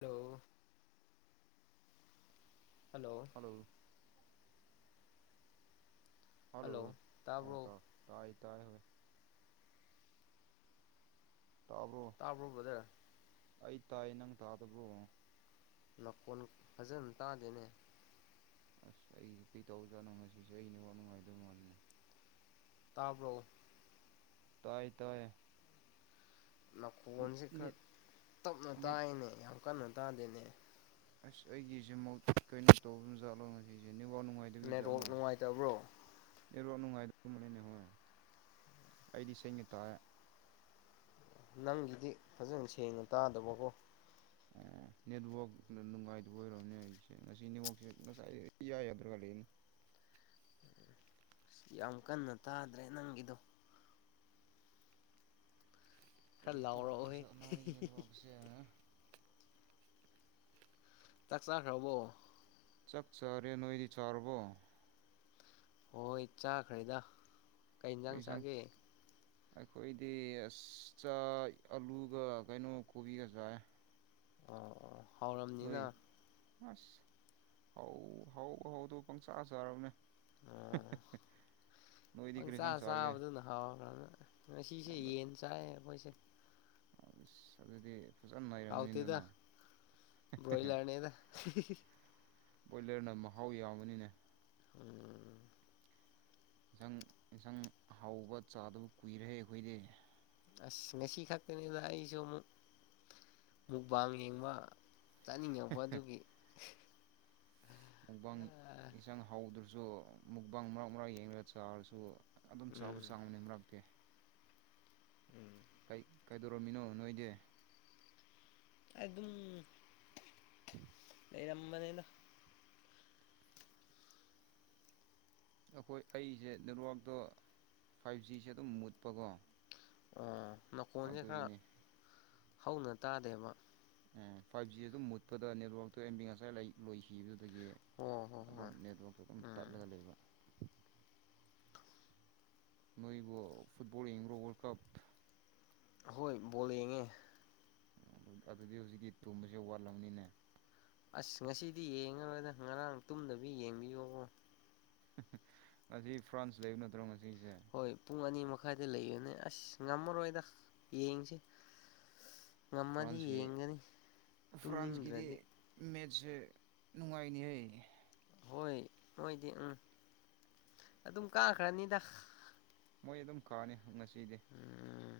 hello hello hello ꯑꯣ ꯇ ꯇꯥꯏ ꯇꯥꯏ ꯍ [inaudible] ꯇꯥꯕ꯭ꯔꯣ ꯑꯩ ꯇꯥꯏ ꯅꯪ ꯇꯥꯗꯕ꯭ꯔꯣ ꯅꯥꯀꯣꯟ ꯐꯖꯅ ꯇꯥꯗꯦꯅꯦ ꯑꯁ ꯑꯩꯁ ꯀꯩ ꯇꯧꯖꯥꯠꯅꯣ ꯉꯁꯤꯁꯦ ꯑꯩꯅꯦꯕ ꯅꯨꯡꯉꯥꯏꯗꯧ ꯃꯥꯜꯂꯅꯦ ꯇꯥꯕ꯭ꯔꯣ ꯇꯥꯏ ꯇꯥꯏ ꯃꯈꯣꯟꯁꯦ ꯅꯦꯠ ꯈꯔ ꯇꯞꯅ ꯅꯦꯠ ꯇꯥꯏꯅꯦ ꯌꯥꯝ ꯀꯟꯅ ꯇꯥꯗꯦꯅꯦ ꯑꯁ ꯑꯩꯒꯤꯁꯤꯃ ꯀꯩꯅꯣ ꯇꯧꯕ ꯖꯥꯠꯂꯣꯁ ꯁꯤꯅꯦ ꯋꯥ ꯅꯦꯠꯋꯥꯛ ꯅꯨꯡꯉꯥꯏꯇꯕꯤꯖꯠꯂꯣ ꯅꯨꯡꯉꯥꯏꯇꯕ꯭ꯔꯣ ꯑꯦꯔꯣ ꯅꯨꯡꯉꯥꯏꯗꯔꯕꯅꯦꯅꯦ ꯍꯣꯏ ꯑꯩꯗꯤ ꯏꯁꯩꯩꯅ ꯇꯥꯏꯑꯦ ꯅꯪꯒꯤꯗꯤ ꯐꯖꯅ ꯁꯦꯡꯅ ꯇꯥꯗꯕꯀꯣ ꯑꯣ ꯅꯦꯠꯋꯥꯛ ꯅꯨꯡꯉꯥꯏꯗꯕ ꯑꯣꯏꯔꯔꯕꯅꯦ ꯑꯩꯁꯦ ꯉꯁꯤ ꯅꯦꯠꯋꯥꯛꯁꯦ ꯉꯁꯥꯏ ꯌꯥꯒꯗ꯭ꯔꯒ ꯂꯩꯅꯦ ꯎꯝ ꯌꯥꯝ ꯀꯟꯅ ꯇꯥꯗ꯭ꯔꯦ ꯅꯪꯒꯤꯗꯣ ꯈꯔ ꯀꯔꯤꯔꯤ ꯇꯣ ꯂꯥꯎꯔꯛꯑꯣꯍꯦ ꯐꯖ ꯅꯗ ꯄꯁꯦ ꯆꯥꯛ ꯆꯥꯈ꯭ꯔꯕꯣ ꯆꯛꯆꯔꯦ ꯅꯣꯏꯗꯤ ꯆꯥꯔꯕꯣ ꯍꯣꯏ ꯆꯥꯈ꯭ꯔꯦꯗ ꯀꯩ ꯀꯔꯤ ꯌꯦꯟꯖꯥꯡ ꯏꯟꯁꯥꯡ ꯆꯥꯒꯦ ꯑꯩꯈꯣꯏꯗꯤ ꯑꯁ ꯆ ꯑꯂꯨꯒ ꯀꯩꯅꯣ ꯀꯣꯕꯤꯒ ꯆꯥꯏ ꯑꯣ ꯑꯣ ꯍꯥꯎꯔꯝꯅꯤꯅ ꯅꯣꯏ ꯑꯁ ꯍꯥꯎ ꯍꯥꯎ ꯍꯧ ꯄ ꯆꯥꯁ ꯍꯔꯅꯦ ꯑꯣ [unintelligible] ꯅꯣꯏꯗꯤ ꯀꯔꯤ ꯄꯪꯆꯥ ꯏꯟꯁꯥꯡ ꯆꯥꯒꯦ ꯆꯥꯕꯗꯨꯅ ꯍꯥꯎꯕ꯭ꯔꯅ ꯉꯁꯤꯁꯦ ꯑꯗ ꯌꯦꯟ ꯆꯥꯏ ꯑꯩꯈꯣꯏꯁꯦ ꯑꯁ ꯑꯗꯨꯗꯤ ꯐꯖꯅ ꯂꯩꯔꯕꯝꯅꯤ ꯍꯥꯎꯇꯦꯗ ꯑꯗꯨꯅ ꯕ꯭ꯔꯣꯏꯂꯔꯅꯦꯗ ꯕꯣꯏꯂꯔꯅ ꯃꯍꯥꯎ ꯌꯥꯎꯕꯅꯤꯅꯦ ꯎꯝ ꯏꯟꯁꯪ ꯑꯦꯟꯁꯥꯡ ꯍꯥꯎꯕ ꯆꯥꯗꯕ ꯀꯨꯏꯔꯦ ꯑꯩꯈꯣꯏꯗꯤ ꯑꯁ ꯉꯁꯤ ꯈꯛꯇꯅꯤꯗ ꯑꯩꯁꯨ ꯑꯃꯨꯛ ꯃꯨꯛꯕꯥꯡ ꯌꯦꯡꯕ ꯆꯠꯅꯤꯡꯉꯧꯕ ꯑꯗꯨꯒꯤ ꯃꯨꯛꯕꯥꯟ ꯏꯟꯁꯥꯡ ꯍꯧꯗ꯭ꯔꯁꯨ ꯃꯨꯛꯕꯥꯡ ꯃꯔꯥꯛ ꯃꯔꯥꯛ ꯌꯦꯡꯒ ꯆꯥꯔꯁꯨ ꯑꯗꯨꯝ ꯆꯥꯕ ꯎꯝ ꯆꯥꯡ ꯑꯃꯅꯤ ꯃꯔꯛꯇꯦ ꯎꯝ ꯀꯥꯏꯗꯧꯔꯝꯃꯤꯅꯣ ꯅꯣꯏꯗꯤ ꯑꯗꯨꯝ [unintelligible] ꯑꯩꯔꯃꯅꯦꯅ ꯑꯩꯈꯣꯏ ꯑꯩꯁꯦ ꯅꯦꯠꯋꯥꯛꯇꯣ ꯐꯥꯏꯚ ꯖꯤꯁꯦ ꯑꯗꯨꯝ ꯃꯨꯠꯄꯀꯣ ꯑꯣ ꯅꯀꯣꯟꯁꯦ ꯈꯔ ꯑꯗꯨꯒꯤꯅꯤ ꯍꯧꯅ ꯇꯥꯗꯦꯕ ꯑꯦ ꯐꯥꯏꯚ ꯖꯤ ꯑꯗꯨꯝ ꯃꯨꯠꯄꯗ ꯅꯦꯠꯋꯥꯛꯇꯣ ꯑꯦꯝꯕꯤ ꯉꯁꯥꯏ ꯂꯣꯏꯈꯤꯕꯗꯨꯗ ꯑꯗꯒꯤ ꯑꯣ ꯍꯣꯏ ꯑꯗꯨꯝ ꯍꯣꯏ ꯅꯦꯠꯋꯥꯛꯇ ꯑꯗꯨꯝ ꯎꯝ ꯇꯠꯂꯒ ꯂꯩꯕ ꯅꯣꯏꯒ ꯐꯨꯠꯕꯣꯜ ꯏꯡ꯭ꯔꯣ ꯋꯥꯔꯜ ꯀꯞ ꯍꯣꯏ ꯕꯣꯜ ꯌꯦꯡꯉꯦ ꯑꯗꯨꯗꯤ ꯍꯧꯖꯤꯛꯀꯤ ꯇꯨꯝꯕꯁꯦ ꯋꯥꯠꯂꯝꯕꯅꯤꯅꯦ ꯑꯁ ꯉꯁꯤꯗꯤ ꯌꯦꯡꯉꯔꯣꯏꯗ ꯉꯔꯥꯡ ꯇꯨꯝꯗꯕꯤ ꯌꯦꯡꯕꯤꯌꯣꯕ ꯃꯁꯤꯖꯤ ꯐ꯭ꯔꯥꯟꯁ ꯂꯩꯦ ꯅꯠꯇ꯭ꯔꯣ ꯉꯁꯤ ꯍꯣꯏ ꯄꯨꯡ ꯑꯅꯤ ꯃꯈꯥ ꯥꯏꯗ ꯂꯩꯌꯨꯅꯦ ꯑꯁ ꯉꯝꯃꯔꯣꯏꯗ ꯌꯦꯡꯁꯤ ꯉꯝꯃꯗꯤ ꯐ꯭ꯔꯥꯟꯁꯀꯤ ꯌꯦꯡꯒꯅꯤ ꯇꯨꯝꯅꯤꯡꯗ꯭ꯔꯗꯤ ꯁꯤꯦ ꯅꯨꯡꯉꯥꯏꯅꯤꯍꯩ ꯍꯣꯏ ꯃꯣꯏꯗꯤ ꯎꯝ ꯑꯗꯨꯝ ꯀꯥꯈ꯭ꯔꯅꯤꯗ ꯃꯣꯏ ꯑꯗꯨꯝ ꯀꯥꯅꯤ ꯉꯁꯤꯗꯤ ꯎꯝ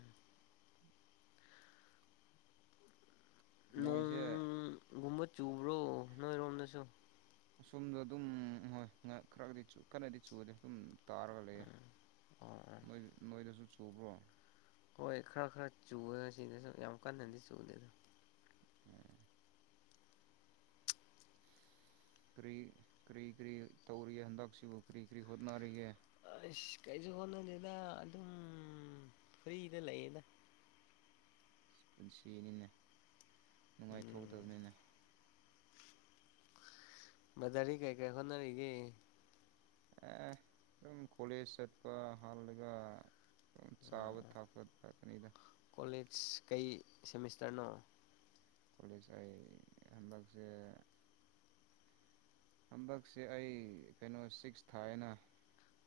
ꯃꯣꯏꯁꯦ ꯅꯣꯡꯒꯨꯝꯕ ꯆꯨꯕ꯭ꯔꯣ ꯅꯣꯏꯔꯣꯝꯗꯁꯨ ꯑꯁꯣꯝꯗꯣ ꯑꯗꯨꯝ ꯍꯣꯏ ꯉꯍ ꯈꯔꯒꯗꯤ ꯀꯟꯅꯗꯤ ꯆꯨꯗꯦ ꯑꯗꯨꯝ ꯇꯥꯔꯒ ꯂꯩꯌꯦꯏ ꯑꯣ ꯑꯣ ꯅꯣꯏꯗꯁꯨ ꯆꯨꯕ꯭ꯔꯣ ꯍꯣꯏ ꯈꯔ ꯈꯔ ꯆꯨꯨꯋ‌ꯦ ꯁꯤꯗꯁꯨ ꯌꯥꯝ ꯀꯟꯅꯗꯤ ꯆꯨꯗꯦꯗ ꯀꯔꯤ ꯀꯔꯤ ꯀꯔꯤ ꯇꯧꯔꯤꯒ‌ꯦ ꯍꯟꯗꯛꯁꯤꯕꯨ ꯀꯔꯤ ꯀꯔꯤ ꯍꯣꯠꯅꯔꯤꯒꯦ ꯑꯁ ꯀꯩꯁꯨ ꯍꯣꯠꯅꯗ‌ꯦꯗ ꯑꯗꯨꯝ ꯐ꯭ꯔꯤꯗ ꯂꯩꯌꯦꯗ [inaudible] ꯑꯁ ꯄꯨꯟꯁꯤꯅꯤꯅꯦ ꯎꯝ ꯅꯨꯡꯉꯥꯏꯊꯣꯛꯀꯗꯕꯅꯤꯅ‌ꯦ ꯕꯗꯥꯔꯗꯤ ꯀꯩ ꯀꯩ ꯍꯣꯠꯅꯔꯤꯒꯦ ꯑꯦ ꯑꯗꯨꯝ ꯀꯣꯂ‌ꯦꯖ ꯆꯠꯄ ꯍꯜꯒ ꯆꯥꯕ ꯊꯛꯄ ꯈꯛꯇꯅꯤꯗ ꯀꯣꯂꯦꯖ ꯀꯩ ꯁ‌ꯦꯃꯤꯁꯇꯔꯅꫭ ꯀꫭꯂꯦꯖ ꯀꯥꯏꯌ‌ꯦ ꯍꯟꯗꯛꯁꯦ ꯍꯟꯗꯛꯁꯦ ꯑꯩ ꯀꯩꯅꯣ ꯁꯤꯛꯁ ꯊꯥꯏꯑ‌ꯦꯅ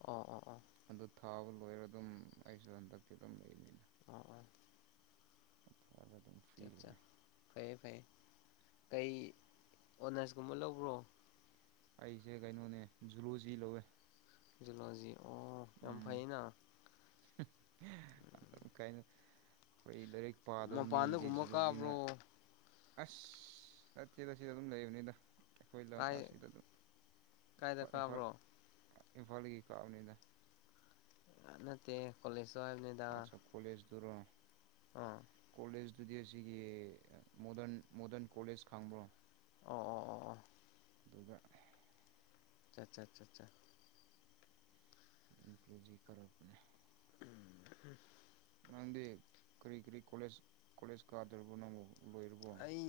ꯑꯣ ꯑꯣ ꯑꯣ ꯊꯥꯕ ꯂꯣꯏꯔꯒ ꯑꯗꯨꯝ ꯑꯩꯁꯨ ꯍꯟꯗꯛꯇꯤ ꯑꯗꯨꯝ ꯂꯩꯕꯅꯤꯅ‌ꯦ ꯑꯣ [unintelligible] ꯊꯥꯔꯒ ꯑꯗꯨꯝ ꯐ꯭ꯔꯤ ꯂꯩꯌꯦ ꯐꯩꯌꯦ ꯐꯩꯌꯦ ꯀꯩ ꯑꯣꯅꯔꯁꯀꯨꯝꯕ ꯂꯧꯕ꯭ꯔꯣ ꯑꯩꯁꯦ ꯀꯩꯅꯣꯅꯦ ꯖꯨꯂꯣꯖꯤ ꯂꯧꯋꯦ ꯖꯨꯂꫭꯖꯤ ꯑꯣ ꯌꯥꯝ ꯐꯩꯅ ꯀꯥꯏ [unintelligible] ꯑꯩꯈꯣꯏ ꯂꯥꯏꯔꯤꯛ ꯄꯥꯗꯕ ꯃꯤꯒꯤꯗꯤ ꯃꯄꯥꯟꯗꯒꯨꯝꯕ ꯖꯨꯂꯣꯖꯤꯅ ꯀꯥꯕ꯭ꯔꯣ ꯑꯁ ꯆꯠꯁꯤ ꯆꯠꯁꯤ ꯑꯗꯨꯝ ꯂꯩꯕꯅꯤꯗ ꯑꯩꯈꯣꯏ ꯂꯝ ꯀꯥꯏ ꯑꯁꯤꯗ ꯑꯗꯨꯝ ꯀꯥꯏꯗ ꯏꯝꯐꯥꯜ ꯀꯥꯕ꯭ꯔꯣ ꯏꯝꯐꯥꯜꯗꯒꯤ ꯀꯥꯕꯅꯤꯗ ꯅꯠꯇ ꯀꯂꯦꯖꯇꫭ ꯍꯥꯏꯕꯅꯤꯗ ꯇꯨꯔꯣꯡ [unintelligible] ꯑꯥ ꯇꯨꯗꯤ ꯑꯁꯤꯒꯤ ꯃꯣꯗꯟ ꯃꯣꯗꯔꯟ ꯀꯣꯂꯦꯖ ꯈꯪꯕ꯭ꯔꯣ ꯑꯣ ꯑꯣ ꯑꯣ ꯑꯣ ꯑꯗꯨꯒ ꯆꯠ ꯆꯠ ꯆꯠ ꯆꯥ ꯏꯝ [unintelligible] ꯄ꯭ꯂꯔꯛꯅꯦ ꯎꯝ ꯍꯨꯝ ꯅꯪꯗꯤ ꯀꯔꯤ ꯀꯔꯤ ꯀꯣꯂꯦꯖ ꯀꯣꯂꯦꯖ ꯀꯥꯗꯕꯔꫭ ꯅꯪꯕꯣ ꯑꯩ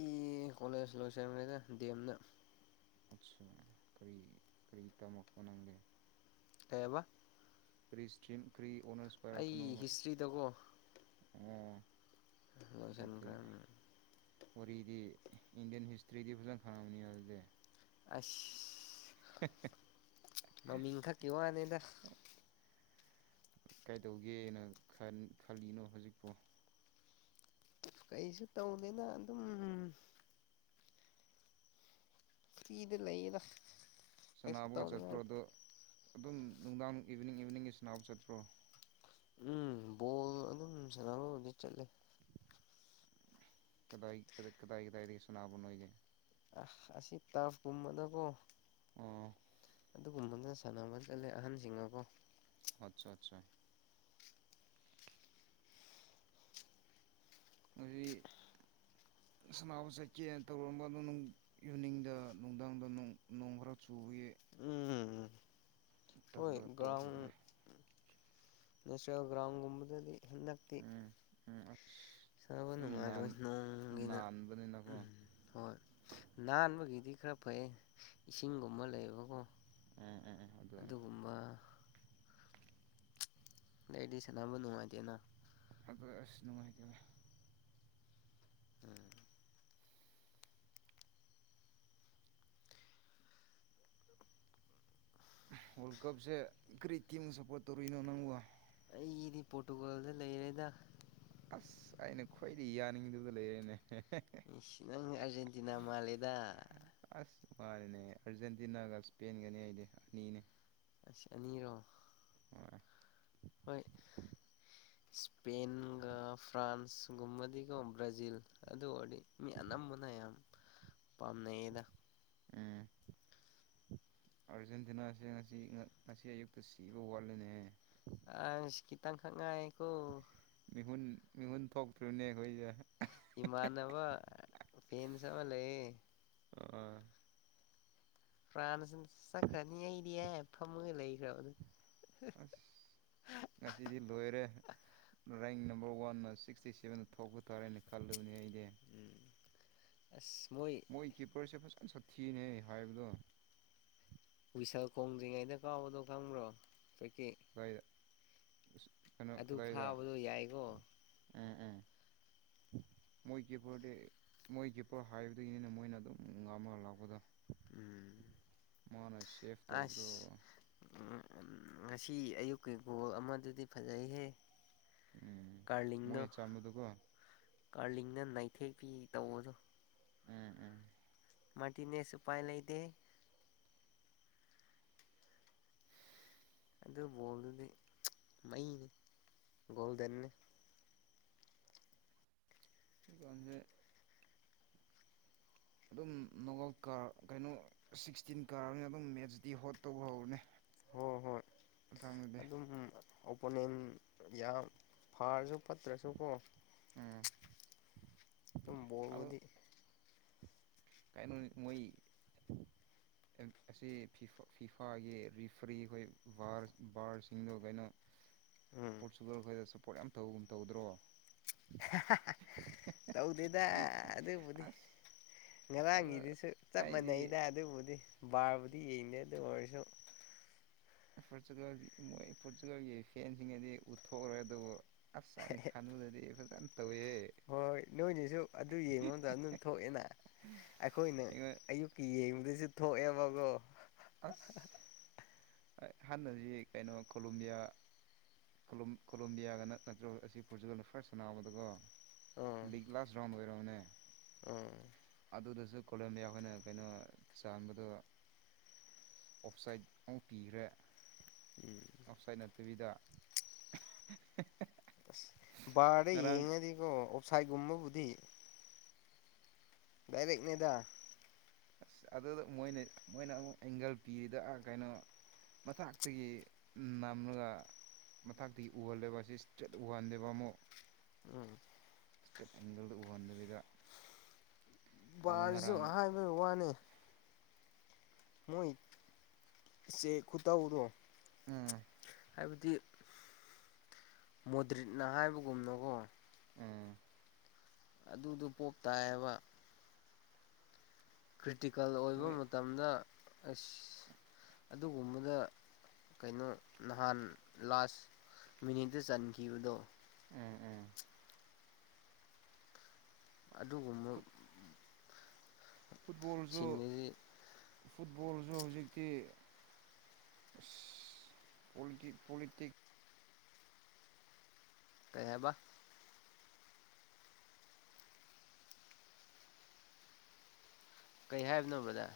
ꯀꯣꯂꯦꯖ ꯂꯣꯏꯁꯟꯒꯔ‌ꯦꯗ ꯗꯦꯝꯗ ꯑꯠꯁꯥ ꯀꯔꯤ ꯀꯔꯤ ꯇꯝꯃꯛꯄ ꯅꯪꯗꯤ ꯀꯩꯏꯑꯕ ꯀ꯭ꯔꯤ ꯏꯁꯇꯔꯤꯝ ꯀꯔꯤ ꯑꯣꯔꯅꯔꯁ ꯄꯥꯏꯔꯛꯄꯅꫭꯕ ꯍꯤꯁꯇ꯭ꯔꯤꯗꯀꯣ ꯂꫭꯏꯁꯟꯒꯔ‌ꯦꯅ‌ꯦ ꯋꯥꯔꯤꯗꯤ ꯏꯟꯗꯤꯌꯥꯟ ꯍꯤꯁꯇ꯭ꯔꯤꯗꯤ ꯐꯖꯅ ꯈꯪꯉꯝꯃꯅꯤ ꯑꯗꯨꯗꯤ ꯑꯁ [unintelligible] ꯃꯃꯤꯡ ꯈꯛꯀꯤ ꯋꯥꯅꯦꯗ ꯀꯥꯏꯗꯧꯒꯦꯅ ꯈꯟ ꯈꯜꯂꯤꯅꯣ ꯍꯧꯖꯤꯛꯄꯨ ꯀꯩꯁꯨ ꯇꯧꯗꯦꯗ ꯑꯗꯨꯝ ꯐ꯭ꯔꯤꯗ ꯂꯩꯗ [unintelligible] ꯁꯟꯅꯥꯕꯒ ꯆꯠꯄ꯭ꯔꯣ ꯑꯗꯣ ꯑꯗꯨꯝ ꯅꯨꯡꯗꯥꯡ ꯏꯚꯤꯅꯤꯡ ꯏꯚꯤꯅꯤꯡꯒꯤ ꯁꯟꯅꯥꯕ ꯆꯠꯄ꯭ꯔꯣ ꯎꯝ ꯕꯣꯜ ꯑꯗꯨꯝ ꯁꯥꯟꯅꯕꯕꯨꯗꯤ ꯆꯠꯂꯦ ꯀꯗꯥꯏ ꯀꯗꯥꯏ ꯀꯗꯥꯏꯗꯒꯤ ꯁꯅꯥꯕ ꯅꯣꯑꯣꯏꯗꯤ ꯑ ꯑꯁꯤ ꯇꯔꯐ ꯀꯨꯝꯕꯗꯀꯣ ꯎ ꯑꯗꯨꯒꯨꯝꯕꯅ ꯁꯥꯟꯅꯕ ꯆꯠꯂꯦ ꯑꯍꯟꯁꯤꯡꯒꯀꯣ ꯑꯠꯆꯥ ꯑꯠꯆꯥ ꯑꯗꯨ ꯁꯅꯥꯕꯨ ꯆꯠꯀꯦ ꯇꯧꯔꯝꯕꯗꯣ ꯌꯨꯅꯤꯡꯗ ꯅꯨꯡꯗꯥꯡꯗ ꯅꯣꯡꯔ ꯆ ꯎꯝ ꯍꯣꯏ ꯇꯜꯂꯒ ꯒ꯭ꯔꯥꯎꯟ ꯇꯣꯛꯈ꯭ꯔꯕꯅꯦ ꯅꯦꯁꯅꯦꯜ ꯒ꯭ꯔꯥꯎꯟꯒꯨꯝꯕꯗꯗꯤ ꯍꯟꯗꯛꯇꯤ ꯎꯝ ꯎꯝ ꯑꯁ ꯁꯥꯕ ꯑꯗꯨꯝ ꯅꯥꯟ ꯅꯨꯡꯉꯥꯏꯔꯣꯏ ꯅꯣꯡꯒꯤꯅ ꯅꯥꯟꯕꯅꯤꯅꯀꯣ ꯎꯝ ꯍꯣꯏ ꯅꯥꯟꯕꯒꯤꯗꯤ ꯈꯔ ꯐꯩ ꯏꯁꯤꯡꯒꯨꯝꯕ ꯂꯩꯌꯦꯕꯀꯣ ꯎꯝ ꯎꯝ ꯎꯝ ꯑꯗꯨ ꯑꯗꯨꯒꯨꯝꯕ ꯂꯩꯗꯤ ꯁꯅꯥꯕꯨ ꯅꯨꯡꯉꯥꯏꯇꯅ ꯑꯗ ꯑꯁ ꯅꯨꯡꯉꯥꯏꯇꯔꯦ ꯋꯥꯔꯜ ꯀꯞꯁꯦ ꯀꯔꯤ ꯀꯤꯝ ꯁꯐꯣꯔ ꯇꯧꯔꯔꯤꯅꯣ ꯅꯪꯣ ꯑꯩꯗꯤ ꯄꯣꯔꯇꯨꯒꯥꯜꯗ ꯂꯩꯔꯦꯗ ꯑꯁ ꯑꯩꯅ ꯈ꯭ꯋꯥꯏꯗꯤ ꯌꯥꯅꯤꯡꯗꯕꯗ ꯂꯩꯔꯦꯅꯦ ꯅꯪ ꯑꯔꯖꯦꯟꯇꯤꯅꯥ ꯃꯥꯂꯦꯗ ꯑꯁ ꯃꯥꯅꯤꯅꯦ ꯑꯥꯔꯖꯦꯟꯇꯤꯅꯥꯒ ꯏꯁꯄꯦꯟꯒꯅꯦ ꯑꯩꯗꯤ ꯑꯅꯤꯅꯦ ꯅꯤꯔꯣ ꯍꯣꯏ ꯍꯣꯏ ꯏꯁꯄꯦꯟꯒ ꯐ꯭ꯔꯥꯟꯁꯒꯨꯝꯕꯗꯤꯒꯣ ꯕ꯭ꯔꯥꯖꯤꯜ ꯑꯗꯨ ꯑꯣꯏꯔꯗꯤ ꯃꯤ ꯑꯅꯝꯕꯅ ꯄꯥꯝꯃꯦꯗ ꯎꯝ ꯑꯥꯔꯖꯦꯟꯇꯤꯅꯥꯁꯦ ꯉꯁꯤ ꯉꯁꯤ ꯑꯌꯨꯛꯇ ꯁꯤꯕ ꯋꯥꯠꯂꯅꯦꯍ ꯑ ꯆꯇꯥꯡ ꯈꯥꯟꯉꯥꯏꯀ ꯃꯤꯍꯨꯟ ꯃꯤꯍꯨꯟ ꯊꯣꯛꯇ꯭ꯨꯅꯦ ꯑꯩꯈꯣꯏꯁꯦ ꯏꯃꯅꯅꯕ ꯐꯦꯟ ꯁꯃ ꯂꯩꯦ ꯑꯥ ꯐ꯭ꯔꯥꯟꯁꯅ ꯆꯠꯈ꯭ꯔꯅꯤ ꯑꯩꯗꯤ ꯑꯦ ꯐꯝꯃꯣꯏ ꯂꯩꯈ꯭ꯔꯕ ꯑꯗꯨ ꯑ ꯉꯁꯤꯗꯤ ꯂꯣꯏꯔꯦ ꯔꯦꯡ ꯅꯝꯕꯔ ꯋꯥꯟꯅ ꯁꯤꯛꯁꯇꯤ ꯁꯕꯦꯟꯗ ꯊꯣꯛꯄ ꯇꯥꯔꯦ ꯍꯥꯏꯅ ꯈꯜꯂꯨꯕꯅꯤ ꯑꯩ ꯃꯣꯏ ꯀ ꯄꯁꯤꯦ ꯐꯁ ꯁ ꯊꯤꯅꯦꯩ ꯍꯥꯏꯕꯗꯣ ꯍꯨꯏꯁꯜ ꯈꯣꯡꯗ꯭ꯔꯤꯉꯩꯗ ꯀꯥꯎꯕꯗꯣ ꯈꯪꯕ꯭ꯔꯣ ꯍꯧꯀꯤ ꯑ ꯑꯗꯨ ꯐꯥꯕꯗꯣ ꯌꯥꯏꯀꯣ ꯎꯝ ꯎꯝ ꯃꯣꯏ ꯀꯤꯞꯄꯔꯗꯤ ꯃꯣꯏ ꯀꯤꯞꯄꯔ ꯍꯥꯏꯕꯗꯒꯤꯅꯤꯅ ꯃꯣꯏꯅ ꯑꯗꯨꯝ ꯉꯥꯝꯃꯒ ꯂꯥꯛꯄꯗꯣ ꯎꯝ ꯃꯥꯅ ꯁꯦꯞ ꯑ ꯇꯧꯕꯗꯣ ꯉꯁꯤ ꯑꯌꯨꯛꯀꯤ ꯒꯣꯜ ꯑꯃꯗꯨꯗꯤ ꯐꯖꯩꯍꯦ ꯎꯝ ꯀꯔꯂꯤꯗ ꯃꯣꯏꯅ ꯆꯟꯕꯗꯨꯀꯣ ꯀꯂꯤ ꯑꯩꯅ ꯅꯅꯥꯏꯊꯦꯛꯄꯤꯤ ꯇꯧꯧꯕꯁꯨ ꯎꯝ ꯎꯝ ꯃꯥꯅꯦꯁ ꯎꯄꯥꯏ ꯂꯩꯗꯦ ꯑꯗꯨ ꯕꯣꯜꯗꯨꯗꯤ ꯃꯩꯅꯤ ꯒꯣꯜꯗꯟꯅꯤ ꯏꯀꯖꯦ ꯑꯗꯨꯝ ꯅꯣꯥꯎ ꯀꯥ ꯀꯩꯅꯣ ꯁꯤꯛꯁꯇꯤꯟ ꯀꯥꯔꯅꯤꯅ ꯑꯗꯨꯝ ꯃꯦꯠꯁꯇꯤ ꯍꯣꯠ ꯇꯧꯕ ꯍꯧꯔꯅꯤ ꯍꯣꯏ ꯍꯣꯏ ꯥꯡ ꯑꯗꯨꯗꯦ ꯄꯨꯣꯅꯤꯟ ꯌꯥꯝ ꯐꯔꯁꯨ ꯐꯠꯇ꯭ꯔꯁꯨꯀꯣ ꯎꯝ ꯑꯗꯨꯝ ꯕꯜꯕꯨꯗꯤ ꯀꯩꯅꯩꯅꯣ ꯃꯣꯏ ꯑꯁꯤ ꯐ ꯐꯤꯐꯥꯒꯤ ꯔꯤꯐ꯭ꯔꯤ ꯑꯩꯈꯣꯏꯕꯥ ꯕꯥꯔꯁꯤꯡꯗꯣ ꯀꯩꯅꯣ ꯎꯝ ꯄꯣꯔꯆꯨꯒꯜ ꯈꯈꯣꯏꯗ ꯁꯞꯄꯣꯔꯠ ꯌꯥꯝꯧꯒꯨꯝ ꯇꯧꯗ꯭ꯔꯣ ꯇꯧꯗꯦꯗ ꯑꯗꯨꯕꯨꯅꯤ ꯑꯁ ꯑꯗꯣ ꯉꯔꯥꯡꯒꯤꯗꯨꯁꯨ ꯆꯞ ꯑꯩꯗꯤ ꯃꯥꯟꯅꯩꯗ ꯑꯗꯨꯕꯨꯗꯤ ꯕꯥꯕꯨꯗꯤ ꯌꯦꯡꯗꯦ ꯑꯗꯨ ꯑꯣꯏꯔꯁꯨ ꯄꯣꯔꯇꯨꯒꯥꯜꯒꯤ ꯃꯣꯏ ꯄꯣꯔꯇꯨꯒꯥꯜꯒꯤ ꯐꯦꯟꯁꯤꯡꯗꯤ ꯎꯠꯊꯣꯛꯈꯔꯣꯏ ꯑꯗꯨꯕꯨ ꯑꯁꯥꯏꯟ ꯈꯥꯟꯕꯨꯗꯗꯤ ꯐ ꯍꯣꯏ ꯅꯣꯏꯅꯤꯁꯨ ꯑꯗꯨ ꯌꯦꯡꯕ ꯃꯇꯝꯝꯗ ꯑꯗꯨꯝ ꯊꯣꯛꯑꯦꯅ ꯑꯩꯈꯣꯏꯅ ꯑꯩꯉꯣꯟ ꯑꯌꯨꯛꯀꯤ ꯌꯦꯡꯕꯗꯁꯨ ꯊꯣꯛꯑꯦꯕꯀꯣ ꯑꯁ ꯍꯍꯥꯟꯅꯁꯤ ꯀꯩꯅꯣ ꯀꯣꯂꯣꯕꯤꯌꯥ ꯀꯣꯂꯣꯝꯕꯤꯌꯥꯒꯅ ꯅꯠꯇ꯭ꯔꯒ ꯑꯁꯤ ꯄꯣꯔꯆꯨꯒꯜꯅ ꯐꯥꯔꯁ ꯁꯅꯥꯕꯗꯀꯣ ꯑꯥ ꯂꯤꯒꯥꯁ ꯔꯣꯝ ꯑꯣꯏꯔꯕꯣꯅꯦ ꯑꯥ ꯑꯗꯨꯗꯁꯨ ꯀꯣꯂꯝꯣꯕꯤꯌꯥ ꯑꯩꯈꯣꯏꯅ ꯀꯩꯅꯣ ꯆꯥꯟꯕꯗꯣ ꯑꯞꯁꯥꯏꯠ ꯑꯃꯨꯛ ꯄꯤꯈ꯭ꯔꯦ ꯎꯝ ꯑꯞꯁꯥꯏꯠ ꯨꯕꯤꯗ ꯑꯁ ꯕꯥꯔꯗ ꯌꯦꯡꯉꯗꯤꯀꯣ ꯑꯣꯞꯁꯥꯏꯠꯒꯨꯝꯕꯕꯨꯗꯤ ꯗꯥꯏꯔꯦꯛꯅꯗ ꯑꯁ ꯑꯗꯨꯗ ꯃꯣꯏꯅ ꯃꯣꯏꯅ ꯑꯃꯨꯛ ꯑꯦꯡꯒꯜ ꯄꯤꯔꯤꯗ ꯀꯩꯅꯣ ꯃꯊꯇꯒꯤ ꯅꯝꯂꯒ ꯃꯊꯛꯇꯒꯤ ꯎꯍꯜꯂꯦꯕ ꯑꯁꯤ ꯏꯁꯇ꯭ꯔꯦꯠ ꯎꯍꯟꯗꯦꯕ ꯑꯃꯨꯛ ꯎꯝ ꯏꯁꯇꯦꯠ ꯑꯦꯡꯒꯜꯗ ꯎꯍꯟꯗꯕꯤꯗ ꯑꯃꯨꯛ ꯕꯥꯔꯁꯨ ꯉꯔꯥꯡ ꯑꯍꯟꯕꯩ ꯋꯥꯅꯦ ꯃꯣꯏꯁꯦ ꯈꯨꯇꯧ ꯗꯣ ꯎꯝ ꯍꯥꯏꯕꯗꯤ ꯃꯣꯗ꯭ꯔꯤꯠꯅ ꯍꯥꯏꯕꯒꯨꯝꯅꯀꯣ ꯎꯝ ꯑꯗꯨꯗꯨ ꯄꯣꯛꯞ ꯇꯥꯏꯌꯦꯕ ꯇꯤꯀꯦꯜ ꯑꯣꯏꯕ ꯃꯣꯏ ꯃꯇꯝꯗ ꯑꯁ ꯑꯗꯨꯒꯨꯝꯕꯗ ꯀꯩꯅꯣ ꯅꯍꯥꯟ ꯂꯥꯁ ꯃꯤꯅꯤꯠꯇ ꯆꯟꯈꯤꯕꯗꯣ ꯎꯝ ꯎꯝ ꯑꯗꯨꯒꯨꯝꯕ ꯐꯨꯠꯕꯣꯜꯁꯨ ꯁꯤꯡꯗꯨꯗꯤ ꯐꯨꯠꯕꯣꯜꯁꯨ ꯍꯧꯖꯤꯛꯇꯤ ꯏꯁ ꯄꯣꯂꯤꯇꯤꯛ ꯄꯣꯂꯤꯇꯤꯛ ꯀꯩꯍꯥꯏꯕ ꯀꯩ ꯍꯥꯏꯕꯅꯣ ꯕꯗ꯭ꯔ